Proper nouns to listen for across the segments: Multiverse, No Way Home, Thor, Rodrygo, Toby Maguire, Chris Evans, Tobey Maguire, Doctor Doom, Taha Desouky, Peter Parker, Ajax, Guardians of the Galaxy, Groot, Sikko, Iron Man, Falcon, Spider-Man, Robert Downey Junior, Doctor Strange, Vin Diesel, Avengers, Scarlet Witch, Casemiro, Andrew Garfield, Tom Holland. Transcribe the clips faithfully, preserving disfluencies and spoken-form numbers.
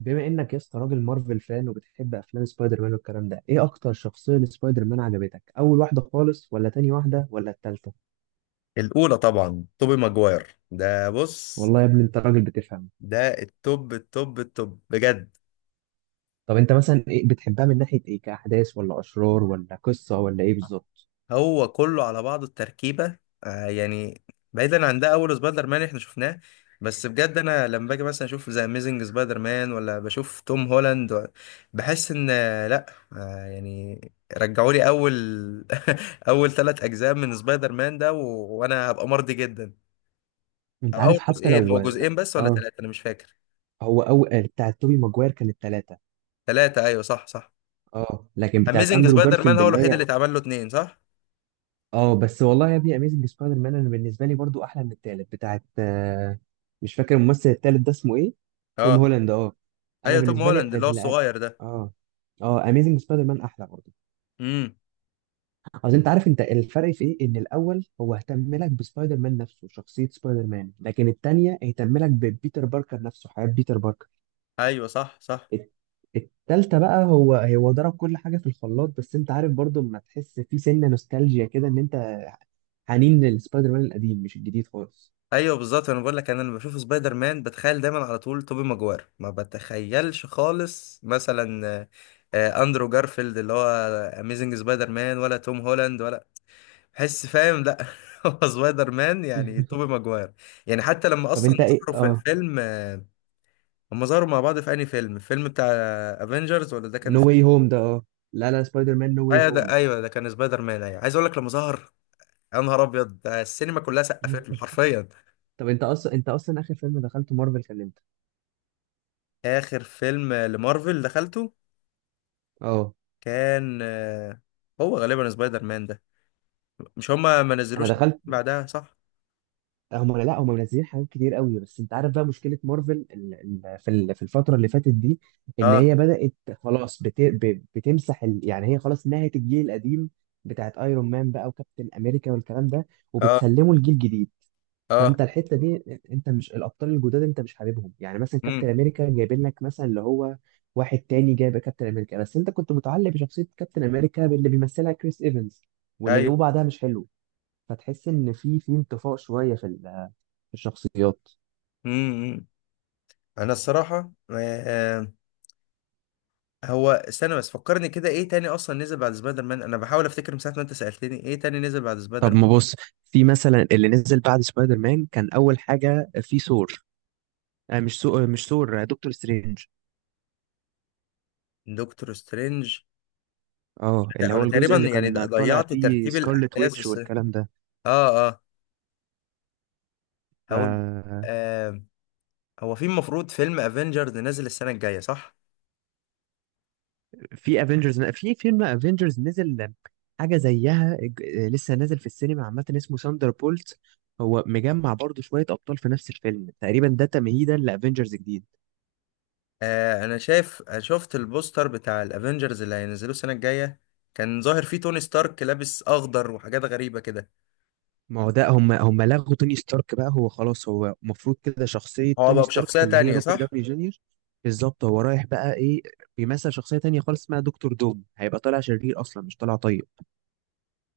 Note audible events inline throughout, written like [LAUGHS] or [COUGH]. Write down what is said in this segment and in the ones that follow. بما انك يا اسطى راجل مارفل فان وبتحب افلام سبايدر مان والكلام ده، ايه اكتر شخصيه لسبايدر مان عجبتك، اول واحده خالص ولا تاني واحده ولا التالتة؟ الأولى طبعا توبي ماجواير، ده بص. والله يا ابني انت راجل بتفهم. ده التوب التوب التوب بجد. طب انت مثلا إيه بتحبها، من ناحيه ايه، كاحداث ولا اشرار ولا قصه ولا ايه بالظبط؟ هو كله على بعضه التركيبة، آه يعني. بعيدا عن ده، أول سبايدر مان احنا شفناه. بس بجد أنا لما باجي مثلا أشوف ذا أميزنج سبايدر مان ولا بشوف توم هولاند و- بحس إن آه، لأ. آه يعني. رجعوا لي أول. [LAUGHS] أول ثلاث أجزاء من سبايدر مان ده و... وأنا هبقى مرضي جدا. أو انت عارف أول حتى جزئين، لو هو لا. جزئين بس ولا اه، ثلاثة، أنا مش فاكر. هو اول بتاعت توبي ماجواير كانت ثلاثه. ثلاثة، أيوه، صح صح. اه، لكن بتاعت اميزنج اندرو سبايدر مان جارفيلد هو اللي الوحيد اللي هي، اتعمل له اتنين، صح. اه بس والله يا ابني اميزنج سبايدر مان انا بالنسبه لي برضو احلى من التالت بتاعت آه، مش فاكر الممثل التالت ده اسمه ايه. توم اه، هولاند، اه. انا ايوه توم بالنسبه لي هولاند اللي هو ال- الصغير ده. اه اه، اميزنج سبايدر مان احلى برضو. امم. اصل انت عارف، انت الفرق في ايه، ان الاول هو اهتم لك بسبايدر مان نفسه، شخصيه سبايدر مان، لكن التانيه اهتم لك ببيتر باركر نفسه، حياه بيتر باركر. ايوه، صح صح. الت- التالتة بقى هو هو ضرب كل حاجه في الخلاط، بس انت عارف برضو لما تحس في سنه نوستالجيا كده، ان انت حنين للسبايدر مان القديم، مش الجديد خالص. ايوه بالظبط، انا بقول لك، انا لما بشوف سبايدر مان بتخيل دايما على طول توبي ماجوير، ما بتخيلش خالص مثلا، آه، آه، اندرو جارفيلد اللي هو اميزنج سبايدر مان، ولا توم هولاند، ولا بحس، فاهم، لا. [LAUGHS] هو سبايدر مان يعني توبي [LAUGHS] ماجوير. يعني حتى لما طب اصلا انت ايه، ظهروا في اه. الفيلم، هم ظهروا مع بعض في انهي فيلم؟ الفيلم بتاع افنجرز ولا ده كان. نو واي هوم ده، اه. لا لا، سبايدر مان نو واي ايوه هوم. ده، ايوه ده كان سبايدر مان، ايوه عايز اقول لك لما ظهر، يا نهار ابيض، ده السينما كلها سقفت له [LAUGHS] حرفيا. طب انت اصلا انت اصلا اخر فيلم دخلته مارفل كان امتى؟ اخر فيلم لمارفل دخلته اه، كان، آه، هو غالبا سبايدر مان ده. مش هما ما انا نزلوش دخلت. بعدها، صح؟ هم لا، هم منزلين حاجات كتير قوي، بس انت عارف بقى مشكله مارفل ال... ال... في ال... في الفتره اللي فاتت دي، ان هي اه، بدات خلاص بت... ب... بتمسح ال... يعني هي خلاص نهت الجيل القديم بتاعت ايرون مان بقى، وكابتن امريكا والكلام ده، اه، وبتسلمه الجيل الجديد. اه. فانت الحته دي، انت مش الابطال الجداد، انت مش حاببهم. يعني مثلا كابتن امم. امريكا جايبين لك مثلا اللي هو واحد تاني جايب كابتن امريكا، بس انت كنت متعلق بشخصيه كابتن امريكا، باللي بيمثلها كريس ايفنز، واللي جابوه ايوه. بعدها مش حلو. فتحس ان في في انطفاء شويه في ال- في الشخصيات. امم. انا الصراحه، آه هو، استنى بس فكرني كده، ايه تاني اصلا نزل بعد سبايدر مان؟ انا بحاول افتكر من ساعه ما انت سالتني ايه تاني نزل بعد طب سبايدر ما بص، في مثلا اللي نزل بعد سبايدر مان كان اول حاجه في ثور. آه مش سو... مش ثور، آه، دكتور سترينج. مان. دكتور سترينج. اه، اللي هو انا تقريبا الجزء اللي يعني كان طالع ضيعت فيه ترتيب سكارلت الاحداث، ويتش بس والكلام ده. اه، اه، هقول. ف آه هو في المفروض فيلم افنجرز نازل السنه الجايه، صح؟ في افنجرز في فيلم افنجرز نزل حاجه زيها، ج- لسه نازل في السينما عامه، اسمه ساندر بولت. هو مجمع برضه شويه ابطال في نفس الفيلم تقريبا، ده تمهيدا لافنجرز جديد. آه انا شايف شفت البوستر بتاع الافنجرز اللي هينزلوه السنه الجايه، كان ظاهر فيه توني ستارك لابس اخضر وحاجات غريبه كده. ما هو ده هم هم لغوا توني ستارك بقى، هو خلاص، هو المفروض كده شخصيه هو توني بقى ستارك بشخصيه اللي هي تانية، روبرت صح؟ داوني جونيور. بالظبط، هو رايح بقى ايه، بيمثل شخصيه تانية خالص اسمها دكتور دوم، هيبقى طالع شرير اصلا، مش طالع طيب.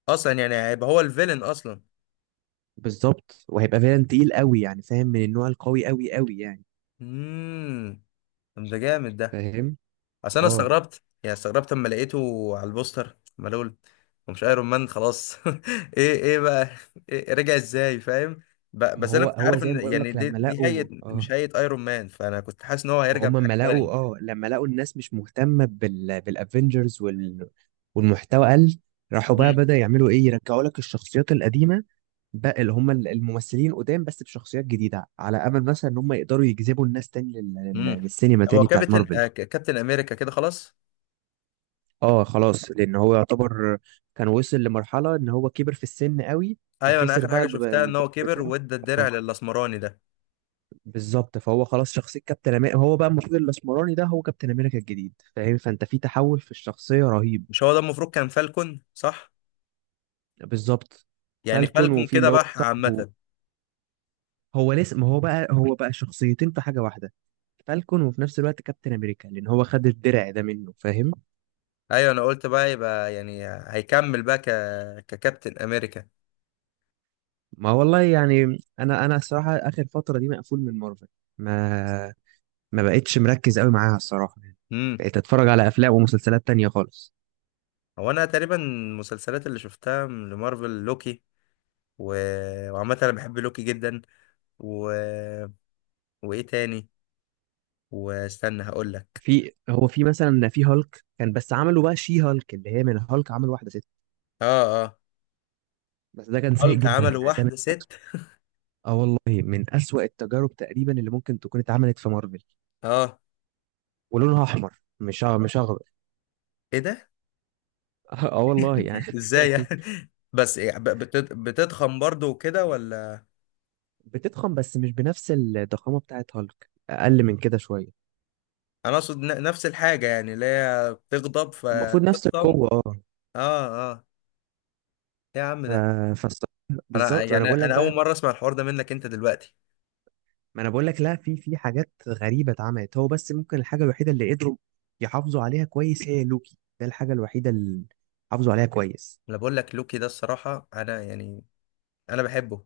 اصلا يعني هيبقى هو الفيلن اصلا. بالظبط، وهيبقى فعلا تقيل قوي، يعني فاهم، من النوع القوي قوي قوي يعني. امم. طب ده جامد ده. فاهم، اصل انا اه. استغربت، يعني استغربت اما لقيته على البوستر ملول، ومش ايرون مان خلاص. [LAUGHS] ايه ايه بقى. إيه، رجع ازاي، فاهم؟ ب- ما بس انا هو كنت هو عارف زي ما ان، بقول يعني لك دي لما دي هيئه لقوا، اه مش هيئه ايرون مان، فانا كنت حاسس ان هو ما هيرجع هم لما بحاجه لقوا تانية. اه لما لقوا الناس مش مهتمه بال بالافنجرز وال... والمحتوى قل. راحوا بقى امم. بدأ يعملوا ايه، يرجعوا لك الشخصيات القديمه بقى، اللي هم ال- الممثلين قدام بس بشخصيات جديده، على امل مثلا ان هم يقدروا يجذبوا الناس تاني لل... لل... امم. للسينما هو تاني بتاعت كابتن مارفل. آه، ك- كابتن امريكا كده خلاص. اه خلاص، لان هو يعتبر كان وصل لمرحله ان هو كبر في السن قوي. ايوه انا فخسر اخر بقى حاجه الب- شفتها ان الب- هو كبر بتاعه. وادى الدرع للاسمراني ده. بالظبط، فهو خلاص شخصية كابتن أمريكا، هو بقى المفروض الأسمراني ده هو كابتن أمريكا الجديد، فاهم، فأنت في تحول في الشخصية رهيب. مش هو ده المفروض كان فالكون، صح؟ بالظبط. يعني فالكون فالكون وفي كده اللي هو بح صاحبه، عامه. هو لسه، ما هو بقى هو بقى شخصيتين في حاجة واحدة، فالكون وفي نفس الوقت كابتن أمريكا، لأن هو خد الدرع ده منه، فاهم. ايوه انا قلت بقى، يبقى يعني هيكمل بقى ك... ككابتن امريكا. ما والله يعني، أنا أنا الصراحة آخر فترة دي مقفول من مارفل. ما ما بقتش مركز قوي معاها الصراحة يعني، بقيت أتفرج على أفلام ومسلسلات تانية خالص. هو انا تقريبا المسلسلات اللي شفتها من- لمارفل، لوكي و... وعامة انا بحب لوكي جدا، و... وايه تاني، واستنى هقول لك. في هو في مثلا في هالك، كان بس عملوا بقى شي هالك، اللي هي من هالك عملوا واحده ست. اه، اه، بس ده كان سيء هالك جدا، عملوا يعني ده من واحدة ست. أسوأ. اه والله، من أسوأ التجارب تقريبا اللي ممكن تكون اتعملت في مارفل. اه، ولونها احمر، مش أ- مش اخضر. ايه ده؟ [LAUGHS] اه والله يعني. ازاي يعني؟ [LAUGHS] بس إيه، ب- بتت... بتضخم برضو وكده ولا؟ [LAUGHS] بتضخم، بس مش بنفس الضخامه بتاعت هالك، اقل من كده شويه. انا اقصد ن- نفس الحاجة، يعني اللي هي بتغضب المفروض نفس فتضخم. القوه، اه. اه، اه. إيه يا عم ف... ده. فالصراحة- انا بالظبط، ما انا يعني بقول لك انا بقى. اول مرة اسمع الحوار ده منك انت دلوقتي. ما انا بقول لك، لا، في في حاجات غريبه اتعملت، هو بس ممكن الحاجه الوحيده اللي قدروا يحافظوا عليها كويس هي لوكي ده، الحاجه الوحيده اللي حافظوا عليها كويس. انا بقول لك لوكي ده، الصراحة انا يعني انا بحبه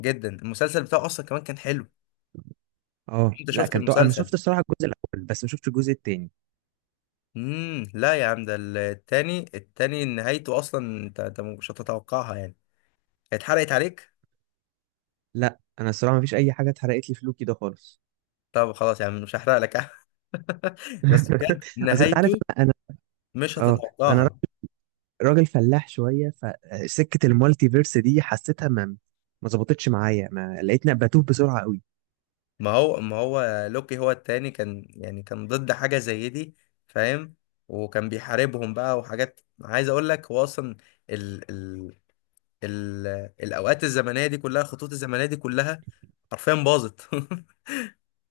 جدا، المسلسل بتاعه اصلا كمان كان حلو. لو اه انت لا، شفت كان طو... انا المسلسل. شفت الصراحه الجزء الاول، بس ما شفتش الجزء التاني. امم، لا يا عم ده ال- التاني التاني نهايته اصلا، انت انت مش هتتوقعها يعني. اتحرقت عليك. لا انا الصراحه ما فيش اي حاجه اتحرقت لي في لوكي ده خالص. طب خلاص يا عم، مش هحرق لك. [LAUGHS] بس بجد [LAUGHS] اصل انت عارف، نهايته انا انا مش اه، انا را- هتتوقعها. راجل فلاح شويه، فسكه المالتي فيرس دي حسيتها، ما ما ظبطتش معايا، ما لقيتني بتوه بسرعه قوي. ما هو ما هو لوكي هو التاني كان يعني كان ضد حاجة زي دي، فاهم. وكان بيحاربهم بقى وحاجات، عايز اقول لك هو اصلا ال ال ال الاوقات الزمنية دي كلها، الخطوط الزمنية دي كلها حرفيا باظت. [LAUGHS]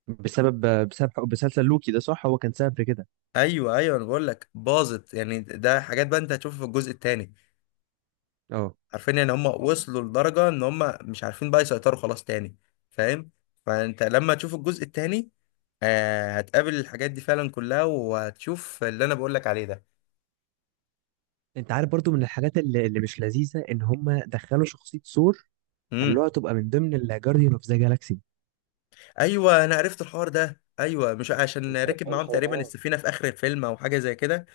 بسبب بسبب بسلسل لوكي ده، صح، هو كان سبب في كده. ايوه، ايوه، انا بقول لك باظت، يعني ده حاجات بقى انت هتشوفها في الجزء الثاني. اه، عارفين ان هم وصلوا لدرجه ان هم مش عارفين بقى يسيطروا خلاص تاني، فاهم؟ فانت لما تشوف الجزء الثاني، آه هتقابل الحاجات دي فعلا كلها، وهتشوف اللي انا بقول لك عليه ده. انت عارف برضو من الحاجات اللي, اللي مش لذيذه، ان هم دخلوا شخصيه ثور، امم. خلوها تبقى من ضمن الجارديان اوف ذا جالاكسي. ايوه انا عرفت الحوار ده، ايوه، مش عشان ركب الحق معاهم الحق، تقريبا اه. السفينه في اخر الفيلم او حاجه زي كده،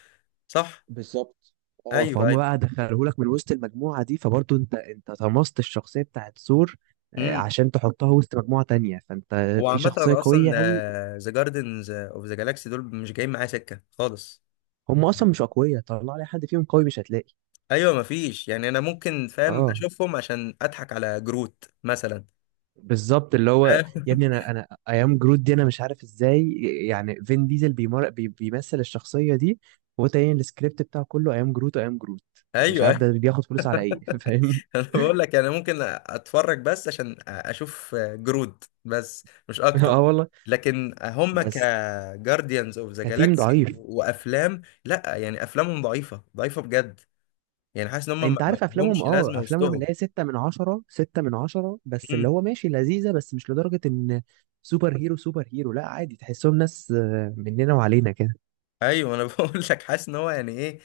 صح. بالظبط. اه، ايوه، فهم ايوه. بقى دخلوهولك من وسط المجموعه دي، فبرضو انت انت طمست الشخصيه بتاعت ثور، آه، امم. عشان تحطها وسط مجموعه تانية، فانت هو في عامه شخصيه انا اصلا قويه قوي. ذا جاردنز اوف ذا جالاكسي دول مش جايين معايا سكه خالص. هم اصلا مش اقوياء، طلع لي حد فيهم قوي، مش هتلاقي. ايوه مفيش، يعني انا ممكن، فاهم، اه اشوفهم عشان اضحك على جروت مثلا. بالظبط، اللي هو، فاهم؟ يا ابني [LAUGHS] انا انا ايام جرود دي انا مش عارف ازاي، يعني فين ديزل بيمر... بي... بيمثل الشخصيه دي. هو تاني السكريبت بتاعه كله ايام جروت وايام جروت، مش عارف ايوه. ده [LAUGHS] بياخد فلوس على ايه. [LAUGHS] فاهم. انا بقول لك يعني ممكن اتفرج بس عشان اشوف جروت، بس مش اكتر. اه والله. لكن هم بس كجارديانز اوف ذا كتيم جالاكسي ضعيف. وافلام، لا يعني افلامهم ضعيفه ضعيفه بجد. يعني حاسس ان هم ما انت ما عارف افلامهم، لهمش لازمه اه افلامهم وسطهم. اللي هي ستة من عشرة، ستة من عشرة بس، مم. اللي هو ماشي لذيذة، بس مش لدرجة ان سوبر هيرو سوبر هيرو، لا، عادي، تحسهم ناس آه، مننا وعلينا كده. ايوه انا [LAUGHS] بقول لك حاسس ان هو يعني ايه،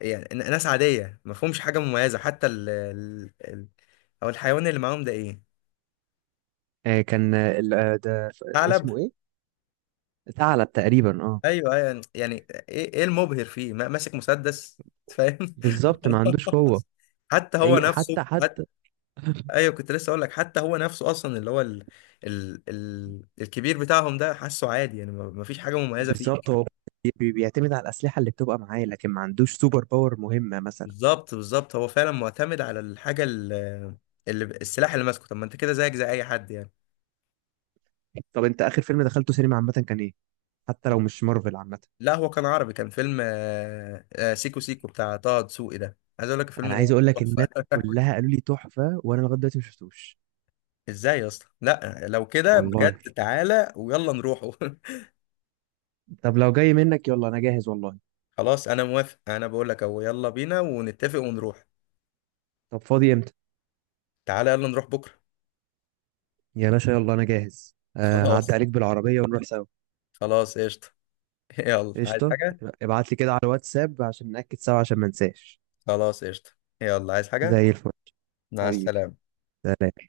يعني ن- ناس عاديه ما فيهمش حاجه مميزه، حتى ال ال- ال- او الحيوان اللي معاهم ده، ايه؟ آه، كان آه، ال- آه، ده ف- ثعلب؟ اسمه ايه، ثعلب تقريبا، اه. ايوه، ايوه، يعني ايه ايه المبهر فيه، ما- ماسك مسدس، فاهم؟ بالظبط، ما [LAUGHS] عندوش قوة. خلاص. حتى هو اي، نفسه، حتى حتى حتى ايوه كنت لسه اقول لك، حتى هو نفسه اصلا اللي هو ال... ال... ال... الكبير بتاعهم ده، حاسه عادي، يعني ما ما فيش حاجه مميزه فيه. بالظبط، هو بي- بيعتمد على الأسلحة اللي بتبقى معاه، لكن ما عندوش سوبر باور مهمة مثلا. بالظبط، بالظبط، هو فعلا معتمد على الحاجه ال- اللي السلاح اللي ماسكه، طب ما انت كده زيك زي اي حد يعني. طب انت آخر فيلم دخلته سينما عامة كان ايه، حتى لو مش مارفل عامة؟ لا، هو كان عربي، كان فيلم آه، آه، سيكو سيكو بتاع طه دسوقي ده، عايز اقول لك الفيلم انا ده عايز اقول لك الناس تحفه. كلها [LAUGHS] قالوا لي تحفة، وانا لغاية دلوقتي ما شفتوش. ازاي يا اسطى؟ لا لو كده والله، بجد تعالى ويلا نروحه. [LAUGHS] طب لو جاي منك يلا، انا جاهز والله. خلاص انا موافق، انا بقول لك اهو، يلا بينا ونتفق ونروح. طب فاضي امتى؟ تعالى يلا نروح بكره. يا باشا يلا انا جاهز، [LAUGHS] آه هعدي خلاص. عليك بالعربية ونروح سوا. خلاص قشطه. [LAUGHS] يلا، عايز قشطة. حاجه؟ ابعت لي كده على الواتساب عشان نأكد سوا، عشان ما انساش. خلاص قشطه. يلا، عايز حاجه؟ زي الفل. مع حبيبي. السلامه. سلام.